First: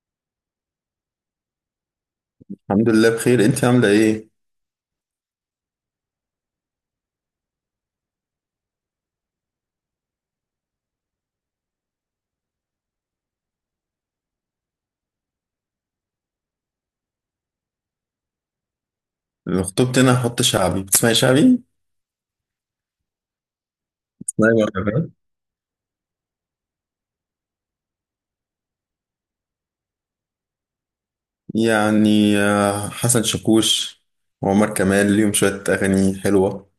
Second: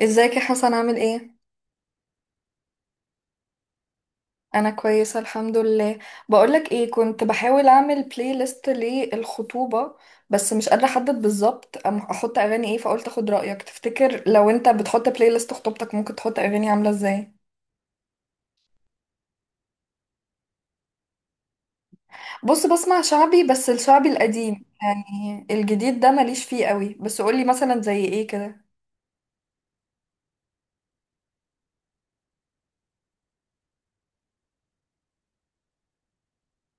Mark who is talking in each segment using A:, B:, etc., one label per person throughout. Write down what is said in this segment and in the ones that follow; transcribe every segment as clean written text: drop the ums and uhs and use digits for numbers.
A: ازيك يا حسن، عامل ايه؟
B: الحمد لله بخير، انت عامله ايه؟
A: انا كويسه الحمد لله. بقولك ايه، كنت بحاول اعمل بلاي ليست للخطوبه بس مش قادره احدد بالظبط احط اغاني ايه، فقلت اخد رايك. تفتكر لو انت بتحط بلاي ليست خطوبتك ممكن تحط اغاني عامله ازاي؟
B: لو خطبت انا هحط شعبي. بتسمعي شعبي؟
A: بص، بسمع شعبي بس الشعبي
B: اسمعي
A: القديم،
B: بقى، فاهم
A: يعني الجديد ده ماليش فيه قوي. بس قولي مثلا زي ايه كده.
B: يعني. حسن شاكوش وعمر كمال ليهم شويه اغاني حلوه.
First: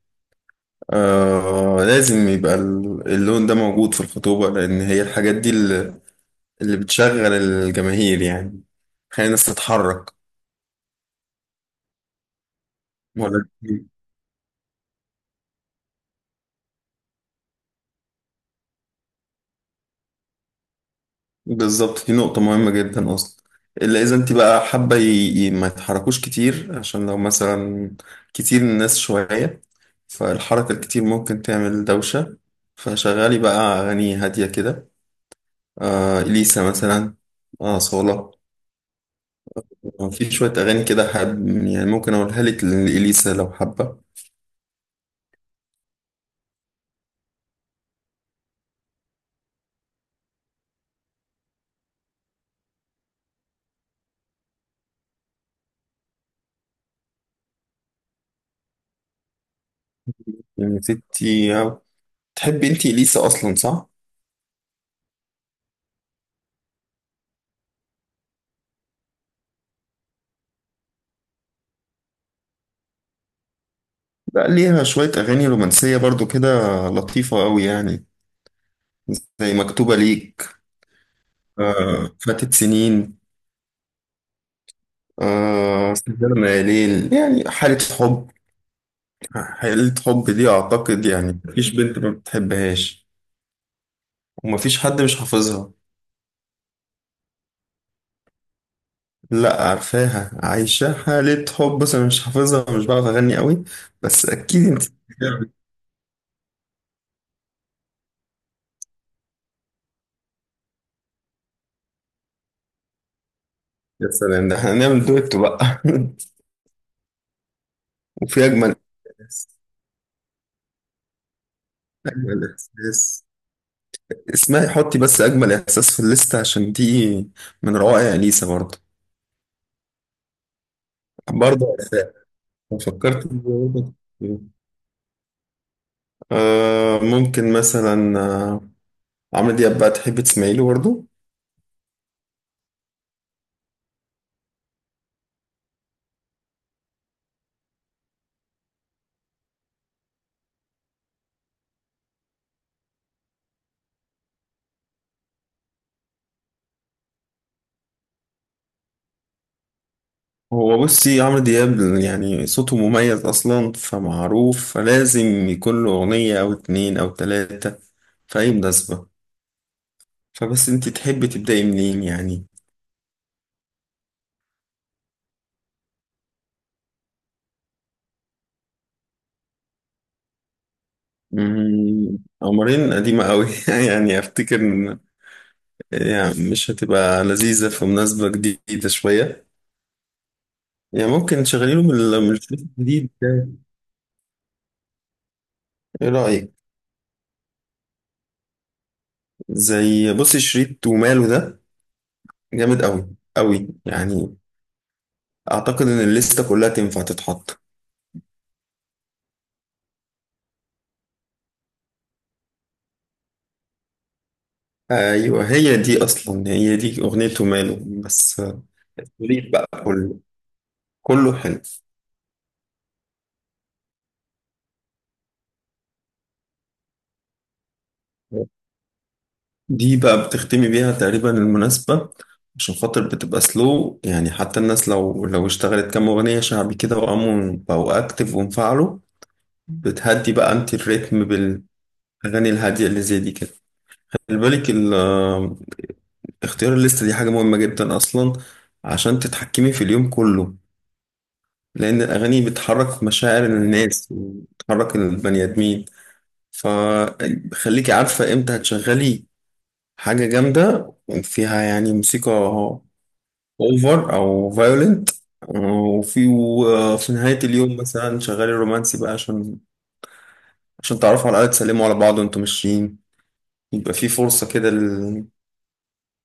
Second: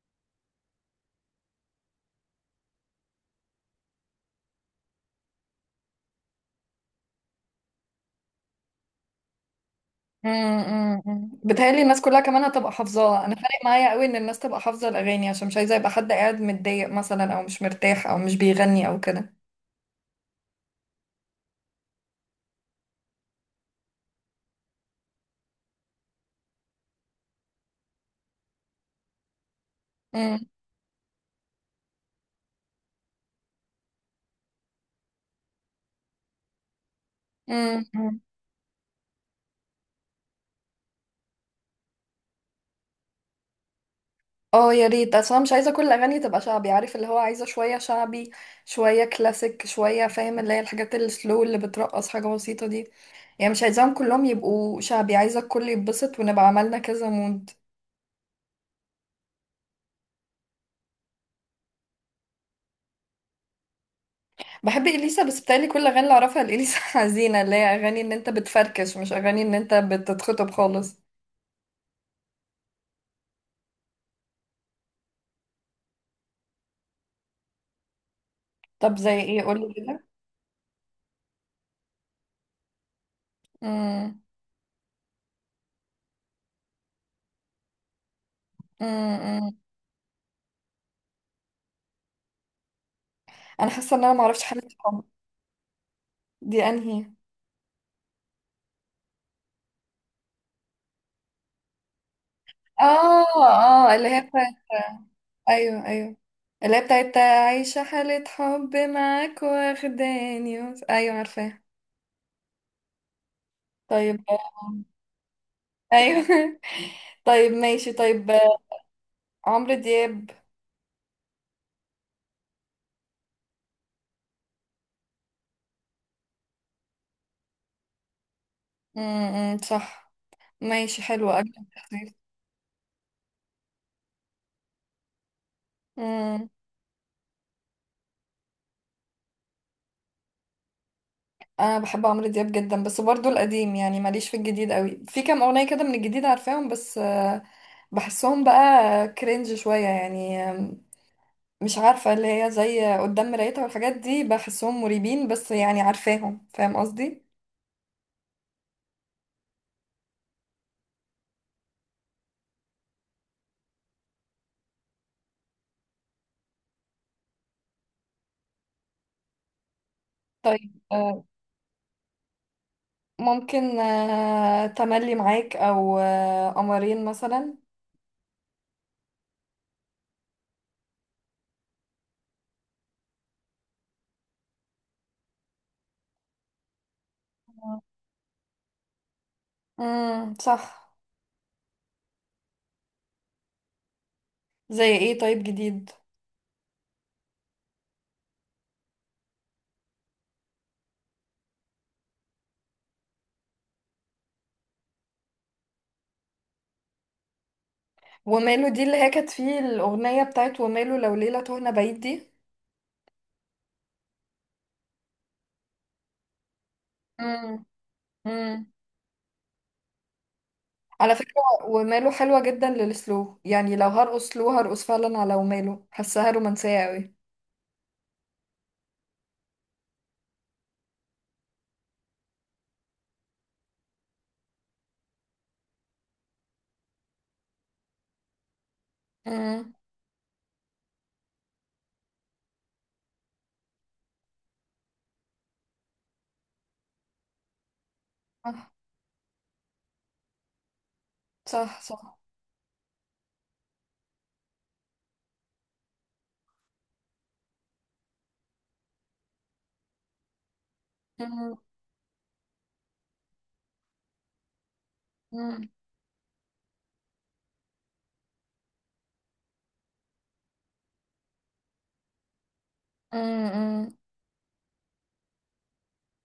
B: آه، لازم يبقى اللون ده موجود في الخطوبه، لان هي الحاجات دي اللي بتشغل الجماهير يعني. خلي الناس تتحرك.
A: بتهيألي الناس كلها كمان هتبقى حافظاها. انا
B: ولا
A: فارق معايا قوي ان الناس تبقى حافظة الاغاني عشان مش عايزة يبقى حد قاعد متضايق مثلا او مش مرتاح او مش بيغني او كده.
B: بالظبط، دي نقطة مهمة جدا أصلا. إلا إذا أنت بقى حابة ما يتحركوش كتير، عشان لو مثلا كتير، الناس شوية،
A: امم
B: فالحركة الكتير ممكن تعمل دوشة. فشغالي بقى أغاني هادية كده. آه، إليسا مثلا. آه،
A: امم امم.
B: صولة. في شوية أغاني كده حب، يعني ممكن أقولها لك لإليسا لو حابة.
A: اه يا ريت، اصلا مش عايزة كل الاغاني تبقى شعبي، عارف اللي هو، عايزة شوية شعبي، شوية كلاسيك، شوية فاهم اللي هي الحاجات السلو اللي بترقص حاجة بسيطة دي. يعني مش عايزاهم كلهم يبقوا شعبي، عايزة الكل يتبسط ونبقى عملنا كذا مود.
B: يعني ستي تحبي أنت إليسا أصلا، صح؟
A: بحب اليسا بس بتقالي كل الاغاني اللي اعرفها لاليسا حزينه، اللي هي اغاني ان انت بتفركش مش اغاني ان انت بتتخطب خالص.
B: بقى ليها شوية أغاني رومانسية برضو كده، لطيفة أوي يعني.
A: طب زي ايه،
B: زي
A: قولي
B: مكتوبة
A: كده.
B: ليك، فاتت سنين،
A: امم
B: سجارة ميالين، يعني حالة حب.
A: امم
B: حالة حب دي أعتقد يعني مفيش بنت ما بتحبهاش،
A: انا حاسه ان انا ما اعرفش حاجه
B: ومفيش حد
A: عنها.
B: مش حافظها.
A: دي انهي؟
B: لا، عارفاها عايشة حالة حب، بس أنا مش حافظها، مش بعرف
A: اه
B: أغني قوي.
A: اه، اللي هي
B: بس
A: بتاعت.
B: أكيد أنت.
A: ايوه ايوه، اللي هي بتاعت عايشه حاله حب معاك واخداني ايوه عارفاها.
B: يا
A: طيب.
B: سلام، ده احنا هنعمل دويتو بقى
A: ايوه طيب ماشي، طيب.
B: وفي أجمل إحساس.
A: عمرو دياب.
B: أجمل إحساس، اسمعي حطي بس أجمل إحساس في الليستة، عشان دي من روائع أليسا برضه.
A: صح. ماشي حلو، اجمل.
B: برضه عارفاها. فكرت إن هو ده.
A: تخطيط.
B: آه، ممكن مثلا عمرو دياب بقى، تحب تسمعي له برضه؟
A: انا بحب عمرو دياب جدا بس برضو القديم، يعني ماليش في الجديد قوي، في كام اغنيه كده من الجديد عارفاهم بس بحسهم بقى كرنج شويه، يعني مش عارفه اللي هي زي قدام مرايتها والحاجات دي، بحسهم مريبين بس يعني عارفاهم، فاهم قصدي.
B: هو بصي عمرو دياب يعني صوته مميز أصلا، فمعروف، فلازم يكون له أغنية أو اتنين أو تلاتة في أي مناسبة. فبس
A: طيب
B: أنت تحبي تبدأي منين يعني.
A: ممكن تملي معاك او قمرين مثلا.
B: مم، قمرين قديمة أوي يعني أفتكر يعني مش هتبقى لذيذة في مناسبة جديدة شوية.
A: صح.
B: يعني ممكن تشغلي له من من الشريط الجديد ده.
A: زي ايه طيب جديد؟
B: إيه رأيك؟ زي بصي شريط وماله ده، جامد قوي، قوي يعني. اعتقد ان الليسته كلها تنفع تتحط.
A: وماله دي، اللي هي كانت فيه الاغنيه بتاعت وماله لو ليله تهنا بعيد دي.
B: ايوه، هي دي اصلا، هي دي اغنيته ماله. بس
A: امم
B: التوليد بقى كله،
A: على
B: كله
A: فكرة،
B: حلو.
A: وماله حلوة جدا للسلو، يعني لو هرقص سلو هرقص فعلا على وماله، حاساها رومانسية قوي.
B: دي بقى بتختمي بيها تقريبا المناسبة، عشان خاطر بتبقى سلو، يعني حتى الناس لو اشتغلت كام أغنية شعبي كده وقاموا بقوا أكتف وانفعلوا،
A: امم
B: بتهدي بقى أنت الريتم بالأغاني الهادية اللي زي دي كده. خلي بالك، اختيار الليستة دي حاجة مهمة جدا أصلا،
A: صح.
B: عشان تتحكمي في اليوم كله،
A: صح
B: لأن
A: صح.
B: الأغاني بتحرك مشاعر الناس وبتحرك البني آدمين. فخليكي عارفة إمتى هتشغلي حاجة جامدة
A: امم
B: فيها يعني موسيقى أوفر أو فايولنت،
A: امم
B: وفي نهاية اليوم مثلا شغالي رومانسي بقى، عشان عشان تعرفوا على الأقل تسلموا على بعض وأنتم ماشيين.
A: امم
B: يبقى في فرصة كده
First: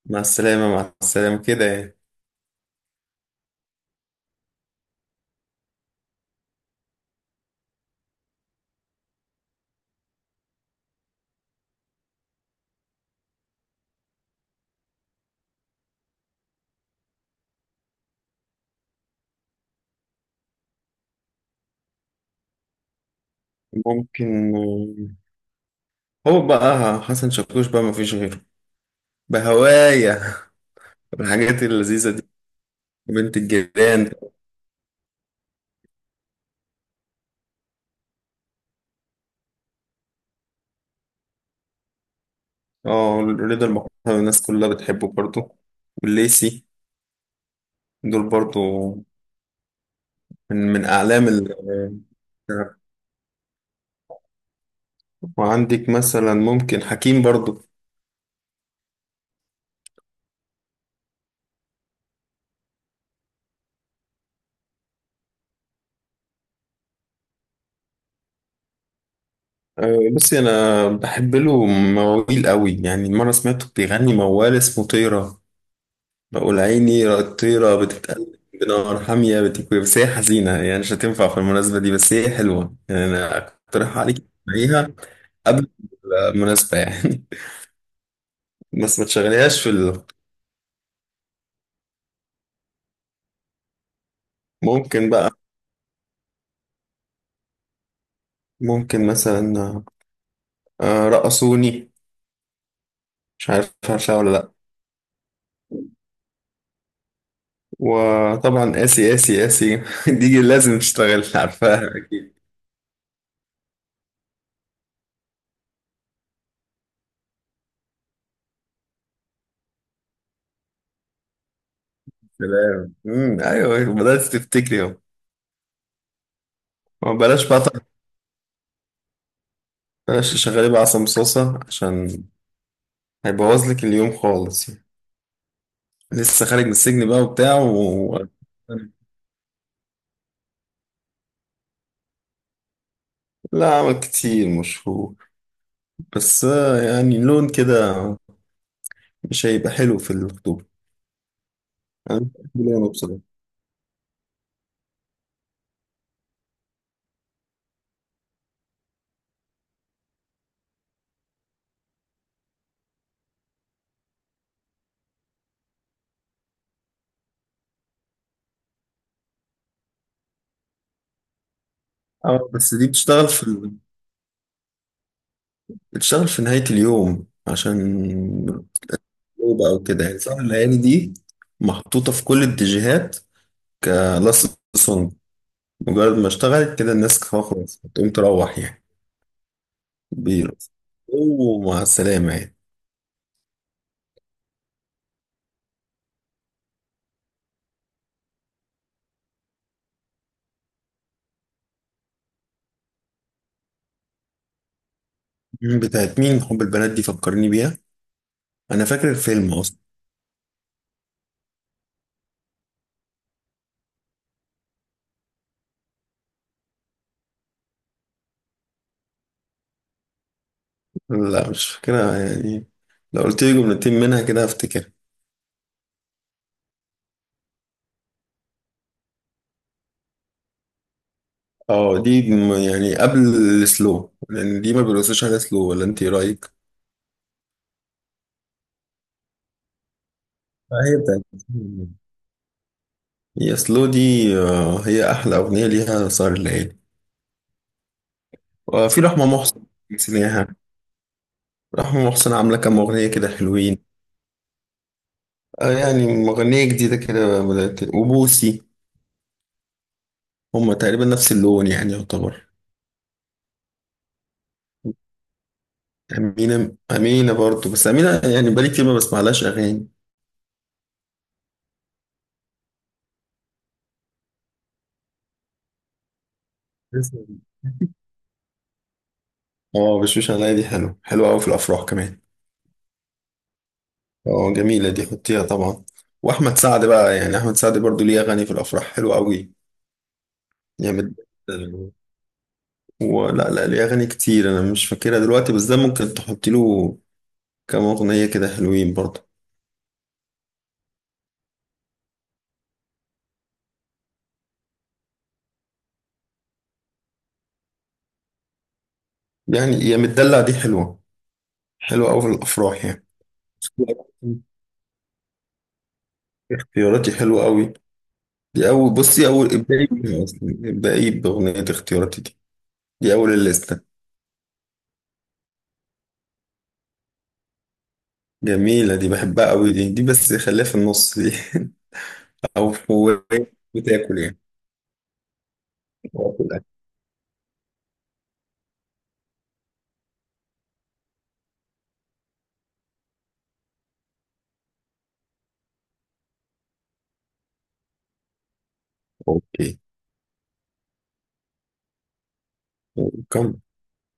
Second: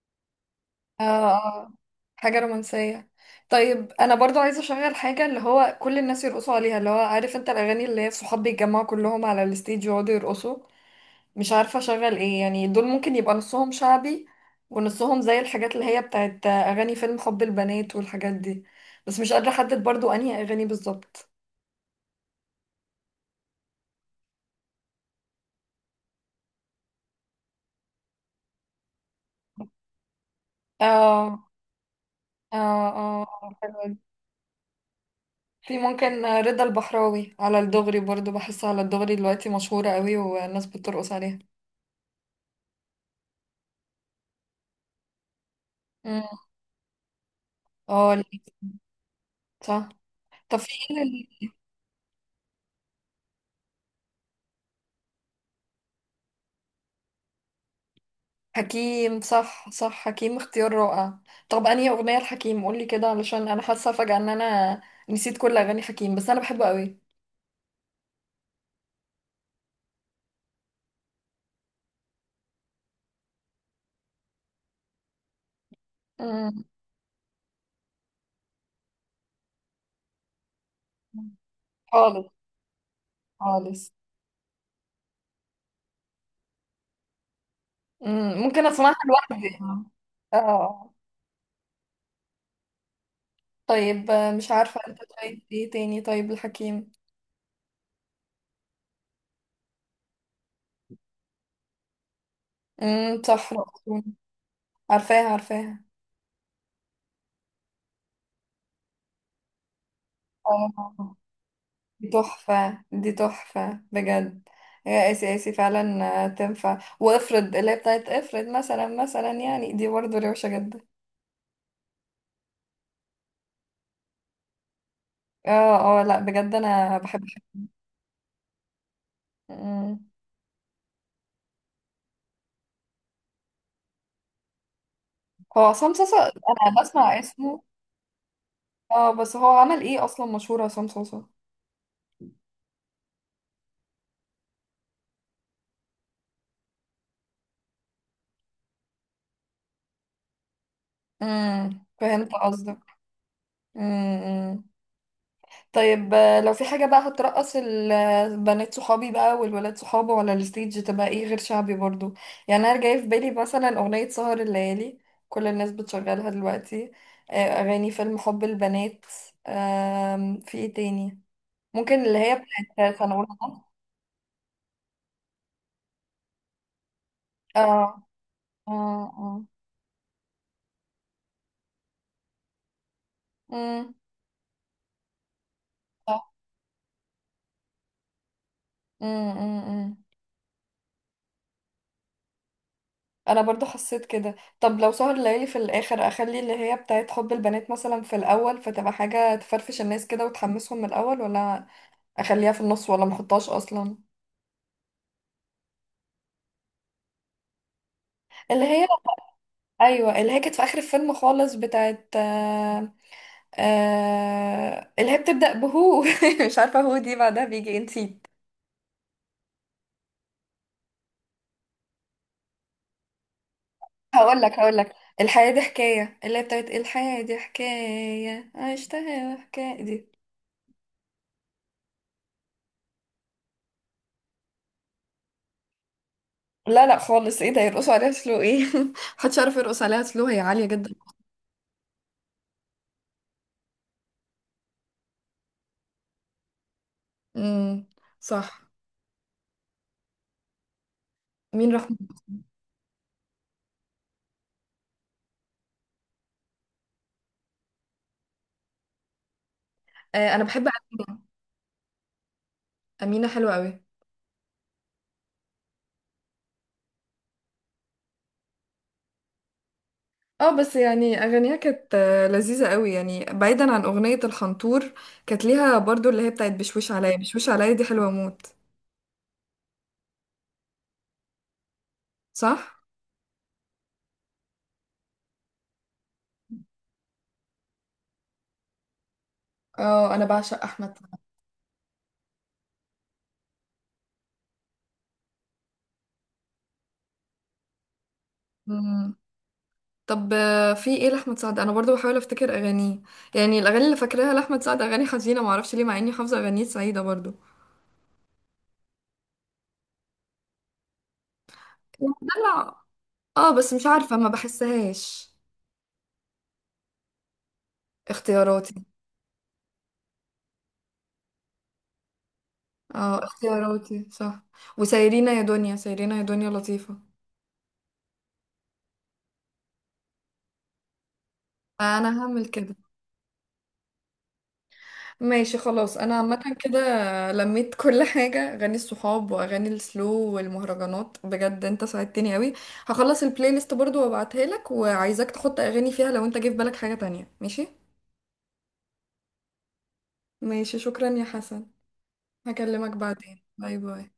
B: مع السلامة مع
A: آه
B: السلامة كده
A: آه.
B: يعني.
A: حاجة رومانسية. طيب أنا برضو عايزة أشغل حاجة اللي هو كل الناس يرقصوا عليها، اللي هو عارف أنت الأغاني اللي هي الصحاب بيتجمعوا كلهم على الستيج ويقعدوا يرقصوا. مش عارفة اشغل ايه، يعني دول ممكن يبقى نصهم شعبي ونصهم زي الحاجات اللي هي بتاعت اغاني فيلم حب البنات والحاجات دي. بس مش قادرة احدد برضو انهي اغاني بالظبط.
B: ممكن، هو بقى حسن شاكوش بقى مفيش غيره بهوايا
A: اه
B: الحاجات اللذيذة دي.
A: اه اه،
B: بنت
A: حلوة دي.
B: الجيران.
A: في ممكن رضا البحراوي، على الدغري برضو بحس على الدغري دلوقتي مشهورة قوي والناس بترقص عليها.
B: اه، رضا المحتوى، الناس كلها بتحبه برضو.
A: مم.
B: والليسي،
A: اه،
B: دول
A: ليه؟
B: برضو
A: صح. طب في
B: من أعلام
A: ايه؟
B: ال. وعندك مثلا ممكن حكيم برضو.
A: حكيم، صح صح، حكيم اختيار رائع. طب انهي اغنية الحكيم، قولي كده، علشان انا حاسة فجأة ان انا نسيت كل اغاني حكيم بس انا بحبه قوي.
B: آه، بصي أنا بحب له مواويل قوي. يعني مرة سمعته بيغني موال اسمه طيرة، بقول
A: مم.
B: عيني الطيرة بتتقلب بنار حامية بتكوي. بس هي حزينة، يعني مش هتنفع في المناسبة دي، بس
A: خالص
B: هي حلوة يعني. أنا
A: خالص.
B: أقترح عليك تسمعيها قبل المناسبة يعني
A: مم. ممكن اسمعها
B: بس ما
A: لوحدي.
B: تشغليهاش في ال...
A: اه. طيب مش عارفة انت،
B: ممكن بقى،
A: طيب ايه تاني طيب الحكيم؟
B: ممكن مثلا رقصوني، مش
A: صح،
B: عارف
A: رأسون.
B: عارفها ولا لأ.
A: عارفاها عارفاها.
B: وطبعا آسي آسي آسي دي لازم
A: اه،
B: تشتغل، عارفاها
A: دي
B: أكيد.
A: تحفة دي تحفة بجد. يا اسي اسي، فعلا تنفع. وافرض اللي هي بتاعت افرض، مثلا مثلا يعني، دي برضه روشة جدا.
B: سلام، مم، أيوه بدأت تفتكري أهو.
A: اه اه، لا بجد انا بحب.
B: بلاش بقى،
A: مم.
B: بلاش تشغلي بقى عصام صوصة، عشان هيبوظ لك اليوم خالص.
A: هو عصام صوصة؟
B: لسه خارج من
A: انا
B: السجن
A: بسمع
B: بقى وبتاع
A: اسمه.
B: و...
A: اه بس هو عمل ايه اصلا مشهور عصام صوصة؟
B: لا عمل كتير، مشهور، بس يعني لون كده مش هيبقى حلو في الخطوبة. أنا
A: فهمت
B: مش بحب
A: قصدك.
B: لونه بصراحة.
A: امم طيب لو في حاجة بقى هترقص البنات صحابي بقى والولاد صحابه ولا الستيج تبقى ايه غير شعبي برضو. يعني انا جاي في بالي مثلا اغنية سهر الليالي، كل الناس بتشغلها دلوقتي. آه، اغاني فيلم حب البنات. في ايه تاني؟ ممكن اللي هي
B: اه بس دي
A: بتاعت سنة أولى
B: بتشتغل في
A: ده.
B: ال... بتشتغل في نهاية اليوم
A: اه
B: عشان
A: اه اه.
B: الخطوبة أو كده يعني. سهر الليالي دي محطوطة في كل اتجاهات،
A: مم.
B: كلاست سونج. مجرد
A: آه،
B: ما اشتغلت كده الناس خلاص هتقوم تروح يعني،
A: مم، مم، مم.
B: بيرقص ومع السلامة يعني.
A: انا برضو حسيت كده. طب لو سهر الليالي في الاخر، اخلي اللي هي بتاعت حب البنات مثلا في الاول، فتبقى حاجه تفرفش الناس كده وتحمسهم من الاول، ولا اخليها في النص، ولا محطهاش اصلا؟
B: مم، بتاعت مين حب البنات دي؟ فكرني بيها،
A: اللي
B: انا
A: هي،
B: فاكر الفيلم اصلا.
A: ايوه، اللي هي كانت في اخر الفيلم خالص بتاعت اللي هي بتبدا بهو مش عارفه هو دي بعدها بيجي إيه، نسيت.
B: لا مش فاكرها يعني، لو قلت لي جملتين منها
A: هقول
B: كده
A: لك هقول
B: هفتكر.
A: لك، الحياه دي حكايه، اللي هي بتاعت الحياه دي حكايه عشتها حكايه دي.
B: اه دي يعني قبل السلو، لان دي ما بيرقصوش على سلو، ولا انت إيه رايك؟
A: لا لا خالص، ايه ده يرقصوا عليها سلو؟ ايه محدش يعرف يرقص عليها سلو، هي عالية
B: آه،
A: جدا.
B: هي بتاعت، هي سلو دي. آه، هي احلى اغنيه ليها سهر الليالي.
A: امم صح.
B: وفي رحمه محسن، نسيناها.
A: مين رحمة؟
B: رحمه محسن عامله كام اغنيه كده حلوين. آه، يعني مغنيه جديده كده بدات. وبوسي،
A: آه انا بحب.
B: هما تقريبا نفس اللون يعني يعتبر.
A: أمينة حلوة قوي.
B: أمينة، أمينة برضو، بس أمينة يعني بقالي كتير ما بسمعلهاش أغاني.
A: اه بس يعني اغانيها كانت لذيذة قوي، يعني بعيدا عن اغنية الخنطور، كانت ليها برضو اللي هي بتاعت بشوش عليا،
B: لسه.
A: بشوش عليا دي حلوة موت.
B: اه بشوش عليا دي حلو، حلو أوي في الأفراح كمان.
A: صح.
B: اه جميلة دي، حطيها طبعا. وأحمد سعد بقى، يعني أحمد سعد برضو ليه أغاني في الأفراح حلوة أوي.
A: اه انا بعشق احمد
B: يعني
A: سعد.
B: ولا لا، ليه أغاني كتير أنا مش فاكرها دلوقتي، بس ده ممكن تحط له كام أغنية كده حلوين
A: مم.
B: برضو.
A: طب في ايه لاحمد سعد؟ انا برضو بحاول افتكر اغانيه، يعني الاغاني اللي فاكراها لاحمد سعد اغاني حزينة، معرفش ليه مع اني حافظة اغانيه سعيدة برضو.
B: يعني يا متدلع دي حلوة، حلوة أوي في
A: دلع؟
B: الأفراح يعني.
A: اه بس مش عارفة، ما بحسهاش.
B: اختياراتي حلوة أوي، دي
A: اختياراتي.
B: أول، بصي أول ابدأي بيها أصلا، ابدأي بأغنية اختياراتي دي، دي
A: اه
B: أول الليستة.
A: اختياراتي، صح. وسايرينا يا دنيا، سايرينا يا دنيا لطيفة.
B: جميلة دي بحبها أوي، دي دي بس خليها في النص دي
A: انا هعمل
B: أو
A: كده.
B: هو بتاكل يعني،
A: ماشي خلاص، انا
B: بتاكل
A: عامة
B: أكل.
A: كده لميت كل حاجة، اغاني الصحاب واغاني السلو والمهرجانات. بجد انت ساعدتني قوي. هخلص البلاي ليست برضو وابعتها لك، وعايزاك تحط اغاني فيها لو انت جه في بالك حاجة تانية، ماشي؟
B: أوكي.
A: ماشي، شكرا يا حسن، هكلمك بعدين،
B: كم
A: باي باي.